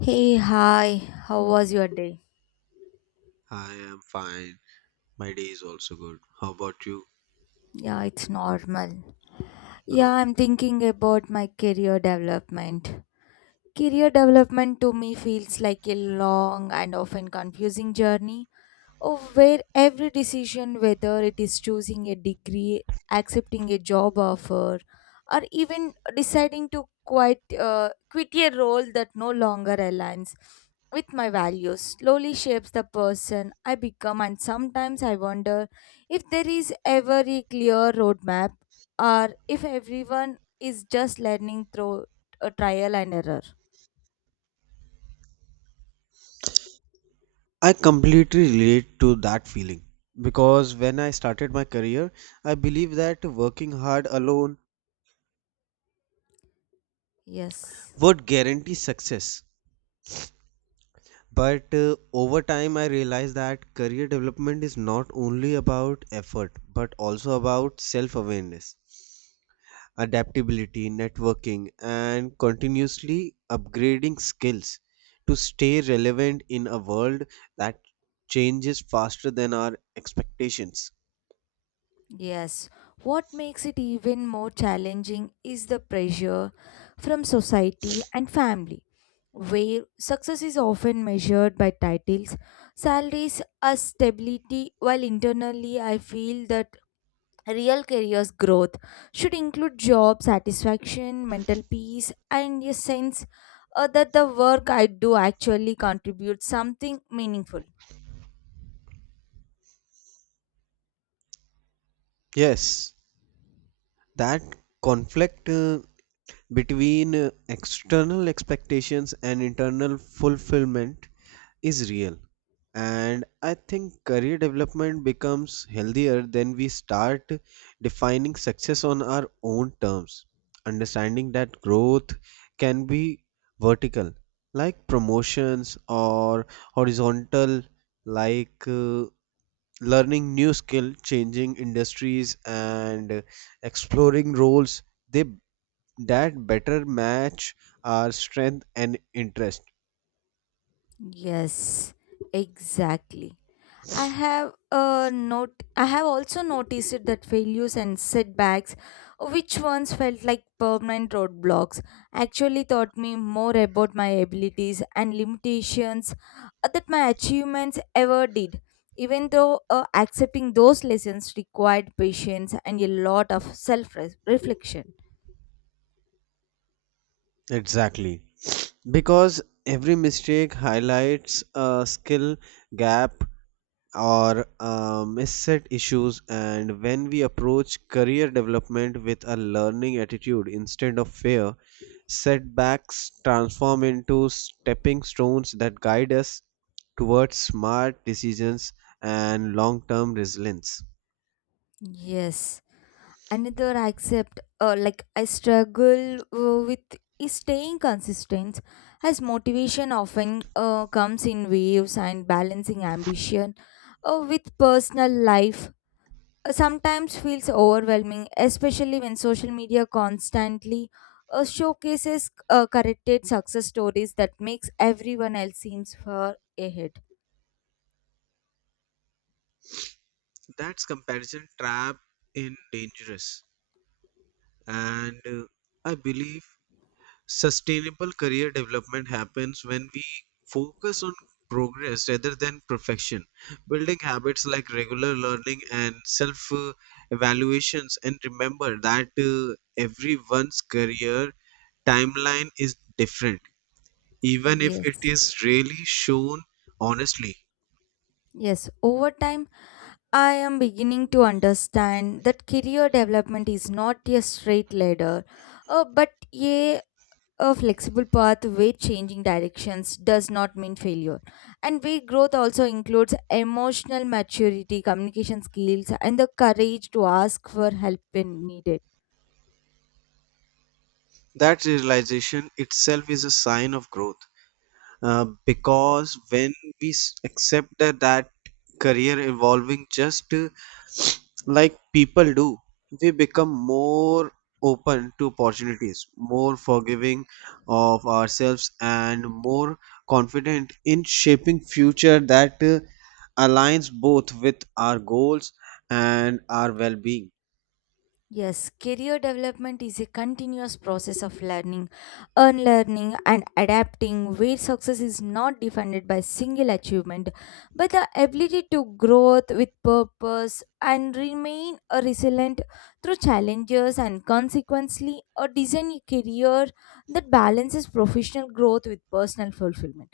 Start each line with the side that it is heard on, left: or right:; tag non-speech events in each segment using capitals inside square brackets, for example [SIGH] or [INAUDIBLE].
left: Hey, hi, how was your day?
right: I am fine. My day is also good. How about you?
left: Yeah, it's normal.
right: Uh,
left: Yeah, I'm thinking about my career development. Career development to me feels like a long and often confusing journey of where every decision, whether it is choosing a degree, accepting a job offer, or even deciding to quit a role that no longer aligns with my values, slowly shapes the person I become. And sometimes I wonder if there is ever a clear roadmap, or if everyone is just learning through a trial and error.
right: I completely relate to that feeling because when I started my career, I believed that working hard alone
left: Yes.
right: would guarantee success. But over time, I realized that career development is not only about effort but also about self awareness, adaptability, networking, and continuously upgrading skills to stay relevant in a world that changes faster than our expectations.
left: Yes, what makes it even more challenging is the pressure from society and family, where success is often measured by titles, salaries, or stability, while internally I feel that real career's growth should include job satisfaction, mental peace, and a sense that the work I do actually contributes something meaningful.
right: Yes, that conflict between external expectations and internal fulfillment is real. And I think career development becomes healthier when we start defining success on our own terms, understanding that growth can be vertical, like promotions, or horizontal, like learning new skill, changing industries, and exploring roles they that better match our strength and interest.
left: Yes, exactly. I have also noticed it that failures and setbacks, which once felt like permanent roadblocks, actually taught me more about my abilities and limitations that my achievements ever did. Even though accepting those lessons required patience and a lot of self reflection.
right: Exactly. Because every mistake highlights a skill gap or misset issues, and when we approach career development with a learning attitude instead of fear, setbacks transform into stepping stones that guide us towards smart decisions and long term resilience.
left: Yes. another I accept like I struggle with is staying consistent as motivation often comes in waves, and balancing ambition with personal life sometimes feels overwhelming, especially when social media constantly showcases corrected success stories that makes everyone else seems far ahead.
right: That's comparison trap in dangerous, and I believe sustainable career development happens when we focus on progress rather than perfection. Building habits like regular learning and self evaluations, and remember that everyone's career timeline is different, even if it
left: Yes.
right: is really shown honestly.
left: Yes. Over time, I am beginning to understand that career development is not a straight ladder, but a flexible path where changing directions does not mean failure. And where growth also includes emotional maturity, communication skills, and the courage to ask for help when needed.
right: That realization itself is a sign of growth. Because when we accept that career evolving just like people do, we become more open to opportunities, more forgiving of ourselves, and more confident in shaping future that aligns both with our goals and our well-being.
left: Yes, career development is a continuous process of learning, unlearning, and adapting, where success is not defined by single achievement but the ability to grow with purpose and remain a resilient through challenges and consequently a design a career that balances professional growth with personal fulfillment.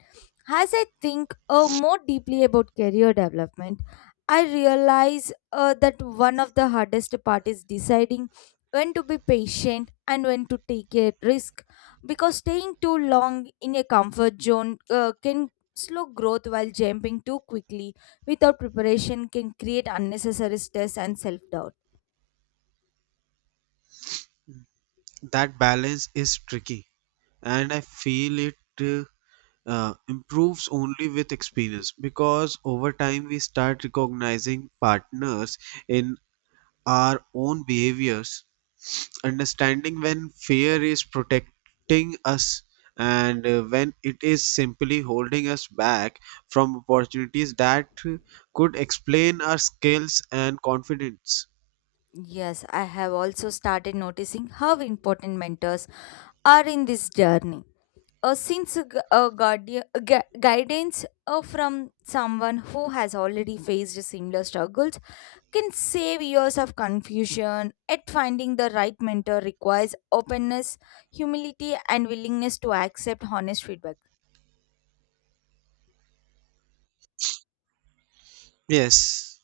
left: As I think more deeply about career development, I realize that one of the hardest part is deciding when to be patient and when to take a risk, because staying too long in a comfort zone can slow growth, while jumping too quickly without preparation can create unnecessary stress and self-doubt.
right: That balance is tricky, and I feel it. uh, improves only with experience because over time we start recognizing patterns in our own behaviors, understanding when fear is protecting us and when it is simply holding us back from opportunities that could explain our skills and confidence.
left: Yes, I have also started noticing how important mentors are in this journey, since a, gu- a guardian a gu- guidance from someone who has already faced similar struggles can save years of confusion at finding the right mentor requires openness, humility and willingness to accept honest feedback.
right: Yes,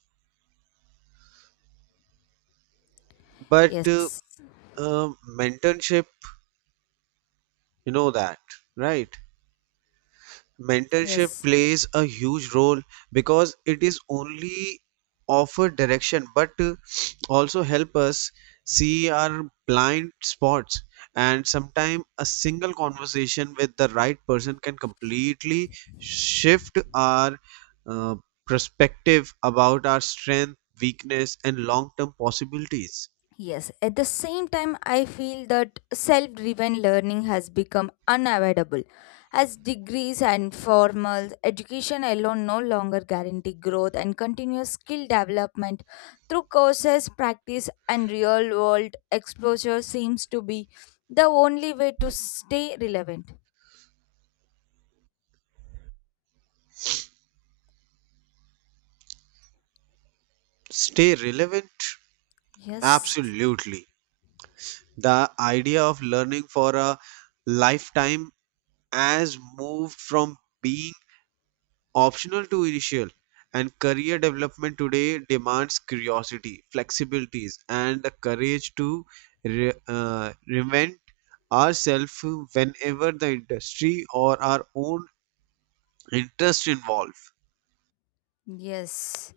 right: but
left: Yes.
right: uh, mentorship, you know that, right? Mentorship
left: Yes.
right: plays a huge role because it is only offer direction but also help us see our blind spots, and sometimes a single conversation with the right person can completely shift our uh, perspective about our strength weakness and long term possibilities.
left: Yes, at the same time, I feel that self driven learning has become unavoidable, as degrees and formal education alone no longer guarantee growth, and continuous skill development through courses, practice, and real world exposure seems to be the only way to stay relevant.
right: Stay relevant,
left: Yes,
right: absolutely. The idea of learning for a lifetime has moved from being optional to initial, and career development today demands curiosity, flexibilities, and the courage to reinvent ourselves whenever the industry or our own interest involve.
left: yes.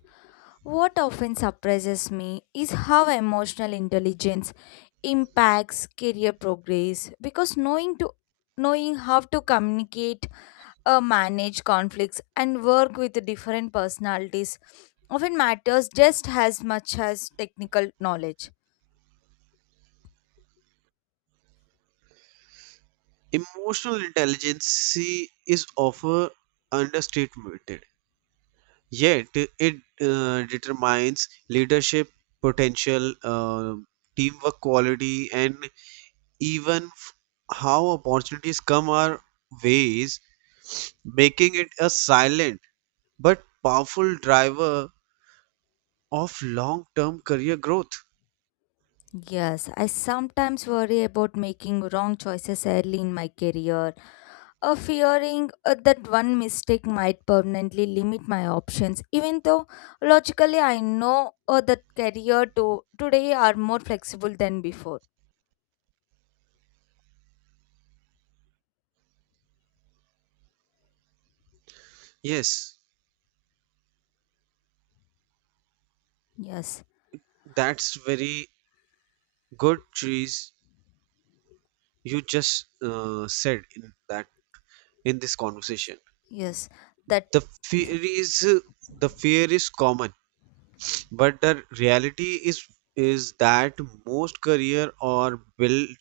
left: What often surprises me is how emotional intelligence impacts career progress, because knowing how to communicate, manage conflicts and work with different personalities often matters just as much as technical knowledge.
right: Emotional intelligence is often understated, yet it determines leadership potential, teamwork quality, and even how opportunities come our ways, making it a silent but powerful driver of long term career growth.
left: Yes, I sometimes worry about making wrong choices early in my career, fearing that one mistake might permanently limit my options, even though logically I know that career to today are more flexible than before.
right: Yes,
left: Yes.
right: that's very good, trees you just said in that in this conversation.
left: Yes, that.
right: The fear is the fear is common but the reality is that most career are built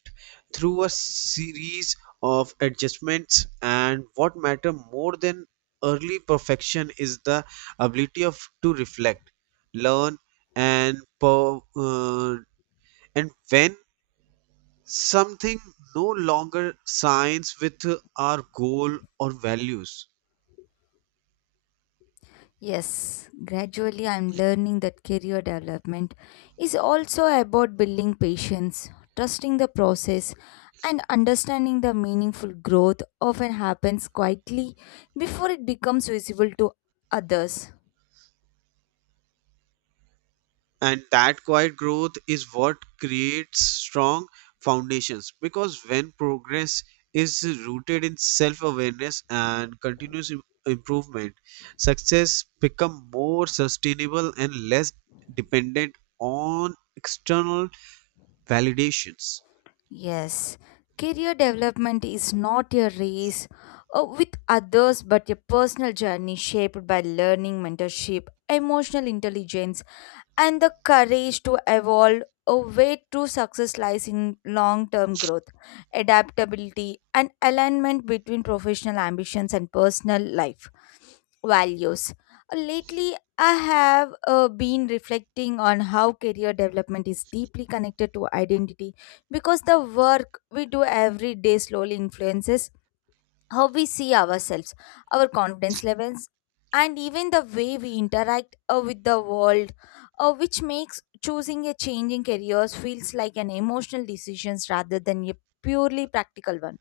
right: through a series of adjustments, and what matter more than early perfection is the ability of to reflect, learn, and and when something no longer signs with our goal or values.
left: Yes, gradually I'm learning that career development is also about building patience, trusting the process, and understanding the meaningful growth often happens quietly before it becomes visible to others.
right: And that quiet growth is what creates strong foundations because when progress is rooted in self awareness and continuous improvement, success become more sustainable and less dependent on external validations.
left: Yes, career development is not a race with others but a personal journey shaped by learning, mentorship, emotional intelligence, and the courage to evolve a way true success lies in long-term growth, adaptability and alignment between professional ambitions and personal life values. Lately I have been reflecting on how career development is deeply connected to identity, because the work we do every day slowly influences how we see ourselves, our confidence levels, and even the way we interact with the world, which makes choosing a change in careers feels like an emotional decision rather than a purely practical one.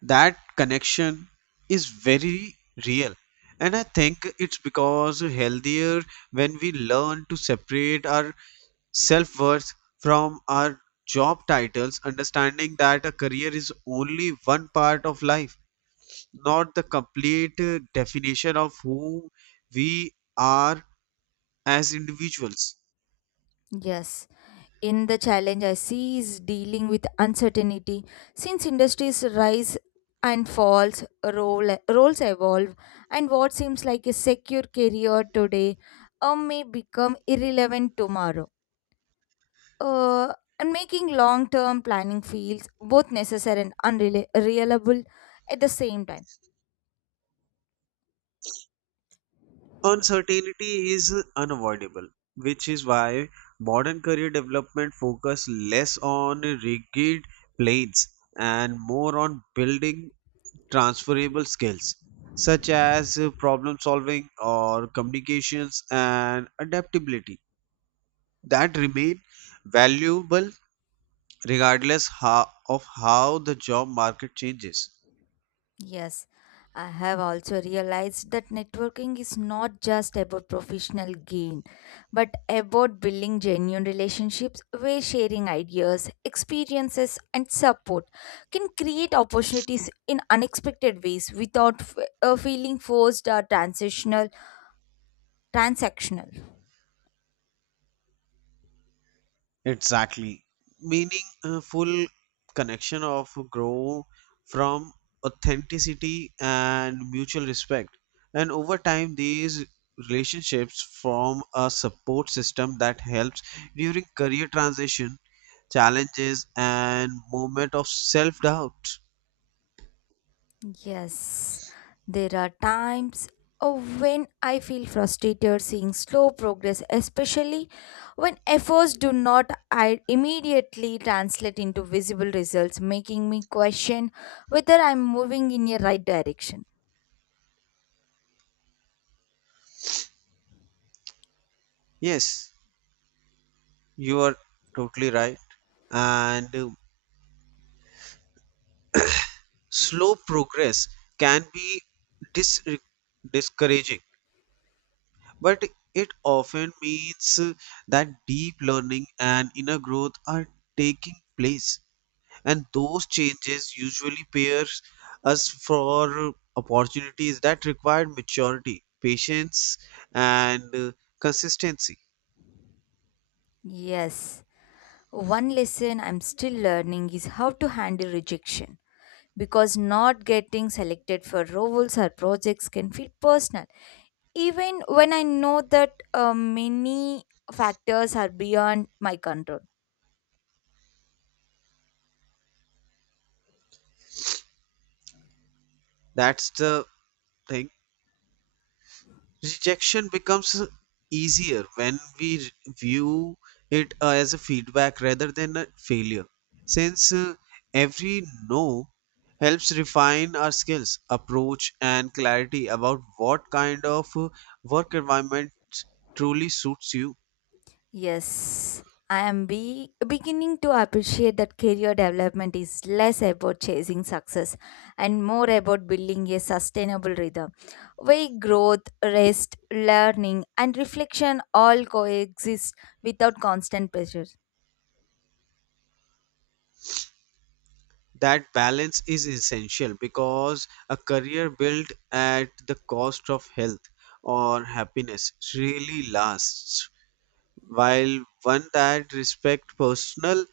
right: That connection is very real, and I think it's because healthier when we learn to separate our self-worth from our job titles, understanding that a career is only one part of life, not the complete definition of who we are as individuals.
left: Yes, in the challenge I see is dealing with uncertainty, since industries rise and falls, roles evolve, and what seems like a secure career today may become irrelevant tomorrow, uh, and making long term planning feels both necessary and unreliable at the same time.
right: Uncertainty is unavoidable, which is why modern career development focus less on rigid plans and more on building transferable skills such as problem solving or communications and adaptability that remain valuable regardless of how the job market changes.
left: Yes, I have also realized that networking is not just about professional gain, but about building genuine relationships where sharing ideas, experiences, and support can create opportunities in unexpected ways without feeling forced or transitional transactional.
right: Exactly. Meaning a full connection of grow from authenticity and mutual respect. And over time, these relationships form a support system that helps during career transition, challenges, and moment of self doubt.
left: Yes, there are times when I feel frustrated seeing slow progress, especially when efforts do not immediately translate into visible results, making me question whether I'm moving in a right direction.
right: Yes, you are totally right. And slow progress can be dis- discouraging. But it often means that deep learning and inner growth are taking place, and those changes usually pairs us for opportunities that require maturity patience and consistency.
left: Yes, one lesson I'm still learning is how to handle rejection, because not getting selected for roles or projects can feel personal, even when I know that many factors are beyond my control.
right: That's the thing. Rejection becomes easier when we view it as a feedback rather than a failure, since every no helps refine our skills, approach, and clarity about what kind of work environment truly suits you.
left: Yes, I am beginning to appreciate that career development is less about chasing success and more about building a sustainable rhythm where growth, rest, learning, and reflection all coexist without constant pressure.
right: That balance is essential because a career built at the cost of health or happiness really lasts, while one that respect personal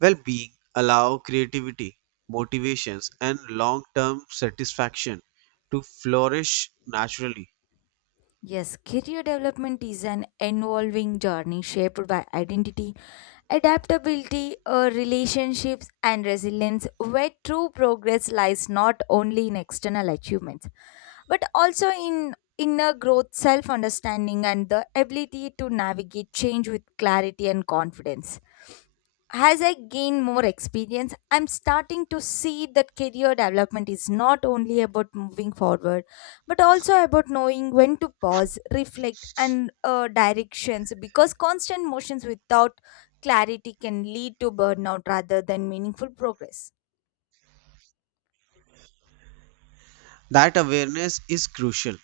right: well-being allow creativity motivations and long-term satisfaction to flourish naturally.
left: Yes, career development is an evolving journey shaped by identity, adaptability, relationships, and resilience, where true progress lies not only in external achievements, but also in inner growth, self understanding, and the ability to navigate change with clarity and confidence. As I gain more experience, I'm starting to see that career development is not only about moving forward, but also about knowing when to pause, reflect, and directions, because constant motions without clarity can lead to burnout rather than meaningful progress.
right: That awareness is crucial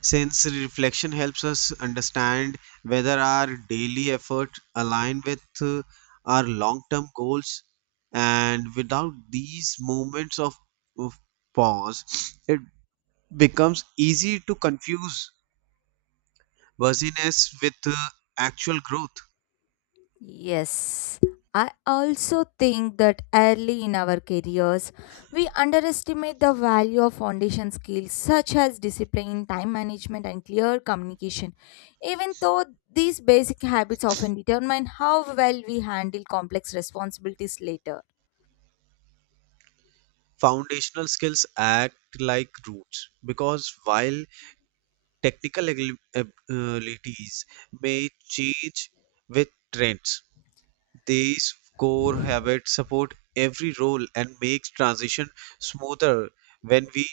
right: since reflection helps us understand whether our daily effort align with our long-term goals, and without these moments of pause [SNIFFS] it becomes easy to confuse busyness with actual growth.
left: Yes, I also think that early in our careers, we underestimate the value of foundation skills such as discipline, time management, and clear communication, even though these basic habits often determine how well we handle complex responsibilities later.
right: Foundational skills act like roots because while technical abilities may change with trends, these core habits support every role and makes transition smoother when we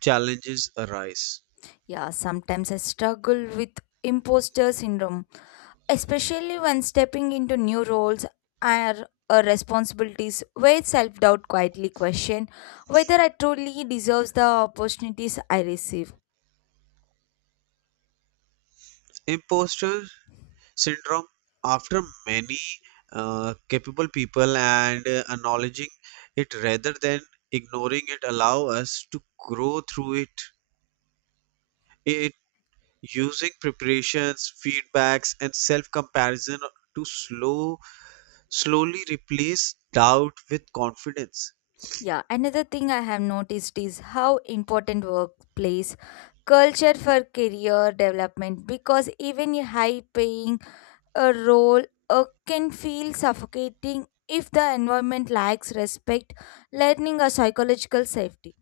right: challenges arise.
left: Yeah, sometimes I struggle with imposter syndrome, especially when stepping into new roles or responsibilities where self-doubt quietly question whether I truly deserves the opportunities I receive.
right: Imposter syndrome after many capable people, and acknowledging it rather than ignoring it allow us to grow through it using preparations feedbacks and self comparison to slowly replace doubt with confidence.
left: Yeah, another thing I have noticed is how important workplace culture for career development, because even a high paying a role can feel suffocating if the environment lacks respect, learning or psychological safety.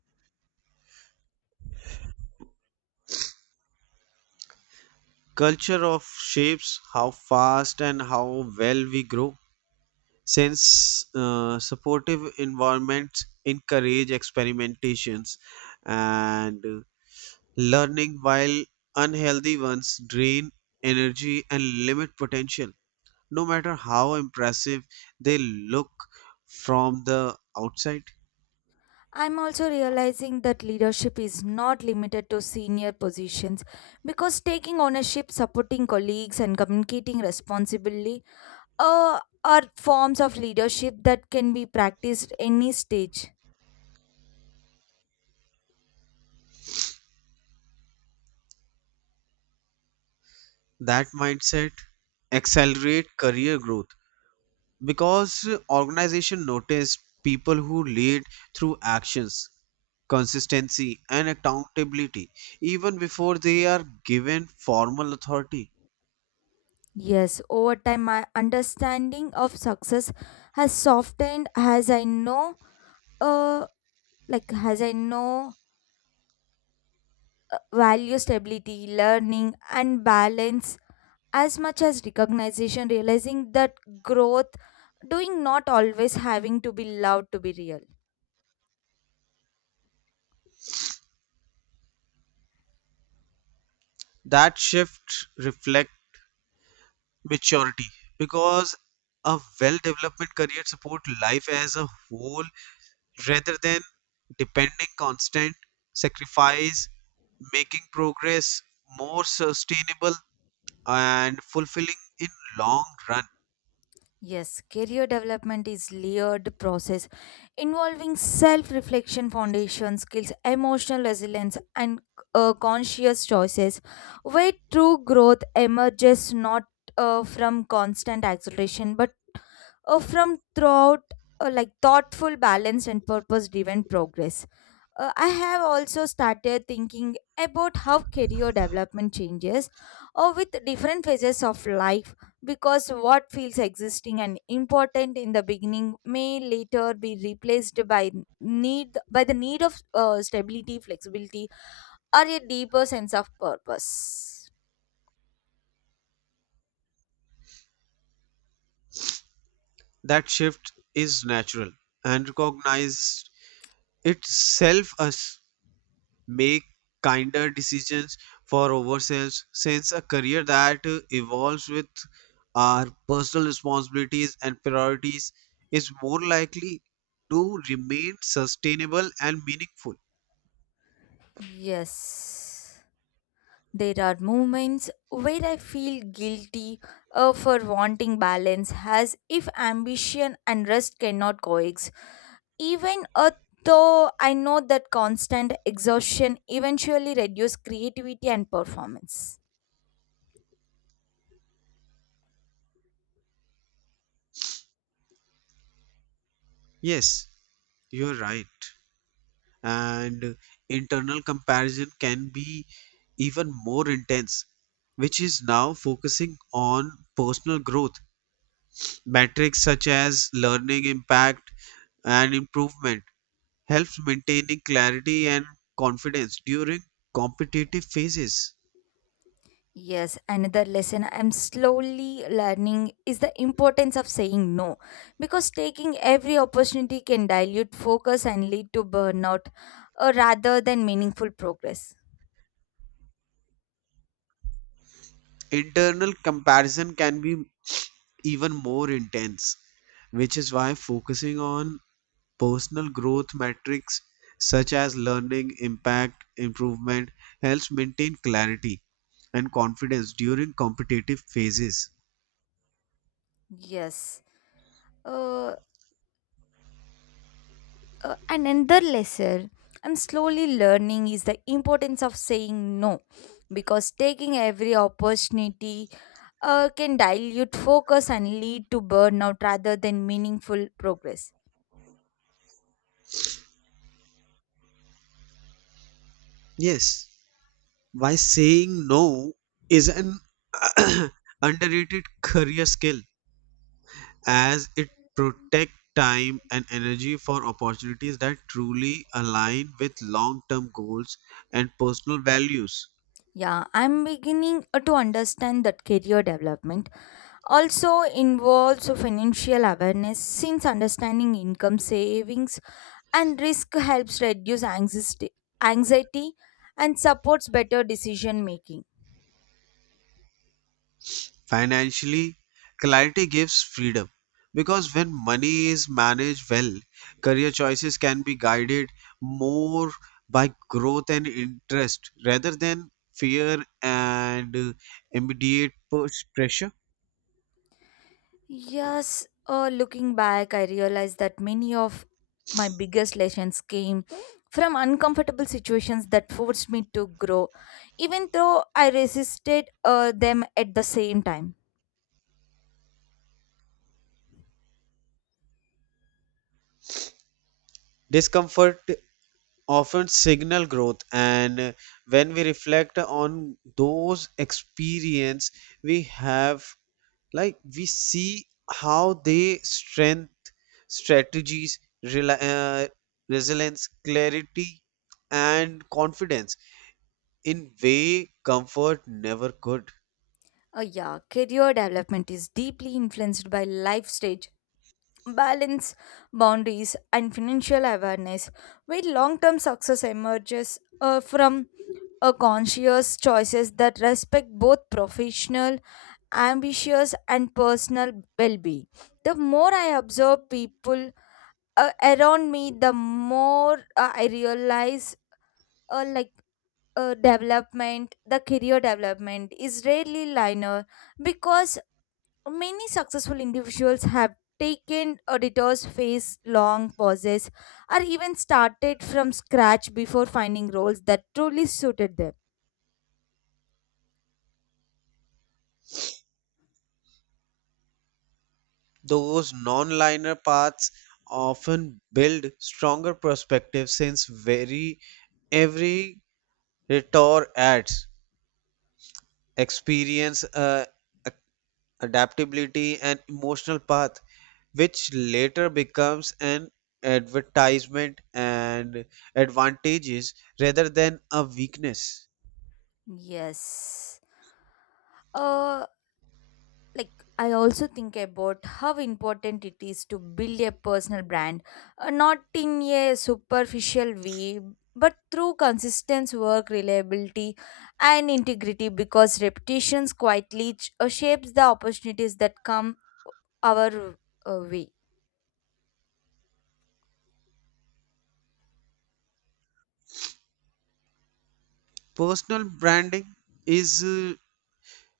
right: Culture of shapes how fast and how well we grow since supportive environments encourage experimentations and learning, while unhealthy ones drain energy and limit potential no matter how impressive they look from the outside.
left: I'm also realizing that leadership is not limited to senior positions, because taking ownership, supporting colleagues, and communicating responsibly uh, are forms of leadership that can be practiced any stage.
right: That mindset accelerate career growth because organization notice people who lead through actions consistency and accountability even before they are given formal authority.
left: Yes, over time, my understanding of success has softened as uh, I know, value stability, learning, and balance as much as recognition, realizing that growth doing not always having to be loud to be real.
right: That shift reflects maturity because a well developed career support life as a whole rather than depending constant sacrifice, making progress more sustainable and fulfilling in long run.
left: Yes, career development is layered process involving self reflection, foundation skills, emotional resilience and conscious choices, where true growth emerges not from constant acceleration but from throughout like thoughtful, balanced and purpose driven progress. I have also started thinking about how career development changes or with different phases of life, because what feels existing and important in the beginning may later be replaced by need by the need of stability, flexibility or a deeper sense of purpose.
right: That shift is natural, and recognized itself as make kinder decisions for ourselves since a career that evolves with our personal responsibilities and priorities is more likely to remain sustainable and meaningful.
left: Yes. There are moments where I feel guilty for wanting balance, as if ambition and rest cannot coexist. Even though I know that constant exhaustion eventually reduces creativity and performance.
right: Yes, you're right. And internal comparison can be even more intense, which is now focusing on personal growth metrics such as learning impact and improvement helps maintaining clarity and confidence during competitive phases.
left: Yes, another lesson I'm slowly learning is the importance of saying no, because taking every opportunity can dilute focus and lead to burnout rather than meaningful progress.
right: Internal comparison can be even more intense, which is why focusing on personal growth metrics such as learning, impact, improvement helps maintain clarity and confidence during competitive phases.
left: Yes. Uh, and another lesson I'm slowly learning is the importance of saying no, because taking every opportunity can dilute focus and lead to burnout rather than meaningful progress.
right: Yes, why saying no is an [CLEARS THROAT] underrated career skill as it protects time and energy for opportunities that truly align with long-term goals and personal values.
left: Yeah, I'm beginning to understand that career development also involves financial awareness, since understanding income, savings and risk helps reduce anxiety and supports better decision making.
right: Financially, clarity gives freedom because when money is managed well, career choices can be guided more by growth and interest rather than fear and immediate push pressure.
left: Yes, looking back, I realized that many of my biggest lessons came from uncomfortable situations that forced me to grow, even though I resisted them at the same time.
right: Discomfort often signal growth, and when we reflect on those experience we have like we see how they strength strategies rela resilience clarity and confidence in way comfort never could.
left: Yeah, career development is deeply influenced by life stage, balance, boundaries, and financial awareness, where long term success emerges from a conscious choices that respect both professional ambitious and personal well-being. The more I observe people around me, the more I realize like development the career development is rarely linear, because many successful individuals have taken auditors' face long pauses or even started from scratch before finding roles that truly suited them.
right: Those non-linear paths often build stronger perspectives since very every retort adds experience, uh, a- adaptability, and emotional path, which later becomes an advertisement and advantages rather than a weakness.
left: Yes. Uh, like I also think about how important it is to build a personal brand, not in a superficial way but through consistent work, reliability and integrity, because reputations quietly shapes the opportunities that come our way.
right: Personal branding is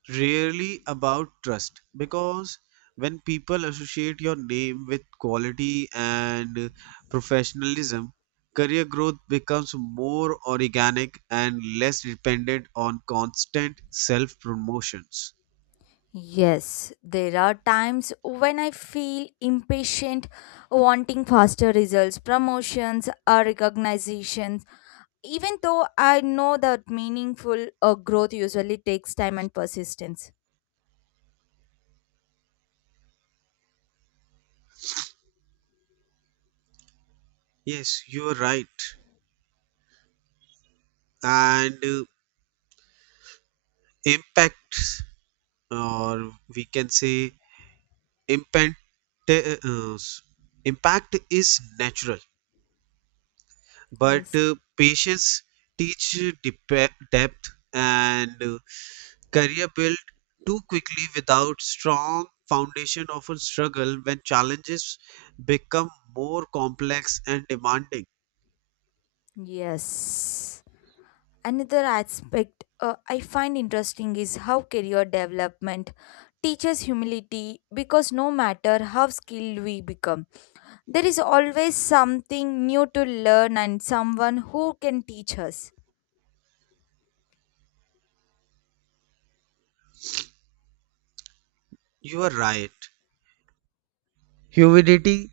right: rarely about trust because when people associate your name with quality and professionalism, career growth becomes more organic and less dependent on constant self promotions.
left: Yes, there are times when I feel impatient, wanting faster results, promotions or recognition. Even though I know that meaningful growth usually takes time and persistence.
right: Yes, you are right. And impact, or we can say, impact, uh, impact is natural but
left: Yes.
right: uh, patience teach depth and career built too quickly without strong foundation often struggle when challenges become more complex and demanding.
left: Yes. Another aspect I find interesting is how career development teaches humility, because no matter how skilled we become, there is always something new to learn and someone who can teach us.
right: You are right, humidity,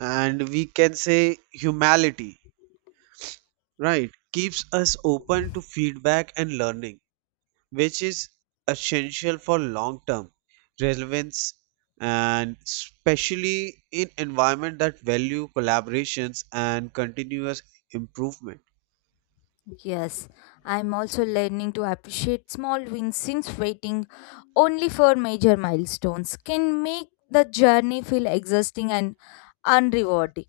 right: and we can say humility, right, keeps us open to feedback and learning, which is essential for long term relevance and especially in environment that value collaborations and continuous improvement.
left: Yes, I'm also learning to appreciate small wins, since waiting only for major milestones can make the journey feel exhausting and unrewarding.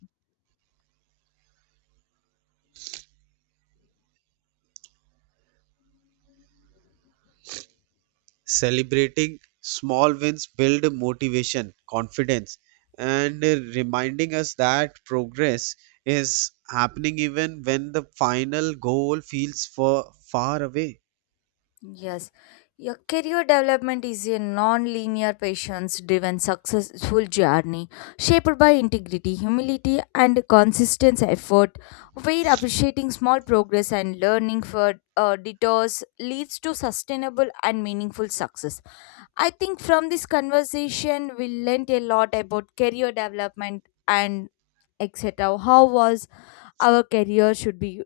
right: Celebrating small wins build motivation confidence and reminding us that progress is happening even when the final goal feels far, far away.
left: Yes, your career development is a non-linear, patience-driven, successful journey shaped by integrity, humility, and consistent effort, where appreciating small progress and learning for detours leads to sustainable and meaningful success. I think from this conversation, we learnt a lot about career development and etc. How was our career should be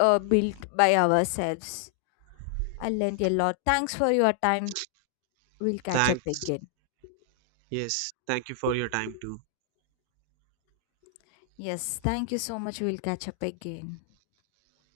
left: built by ourselves. I learnt a lot. Thanks for your time. We'll catch up
right: Thanks.
left: again.
right: Yes, thank you for your time too.
left: Yes, thank you so much. We'll catch up again.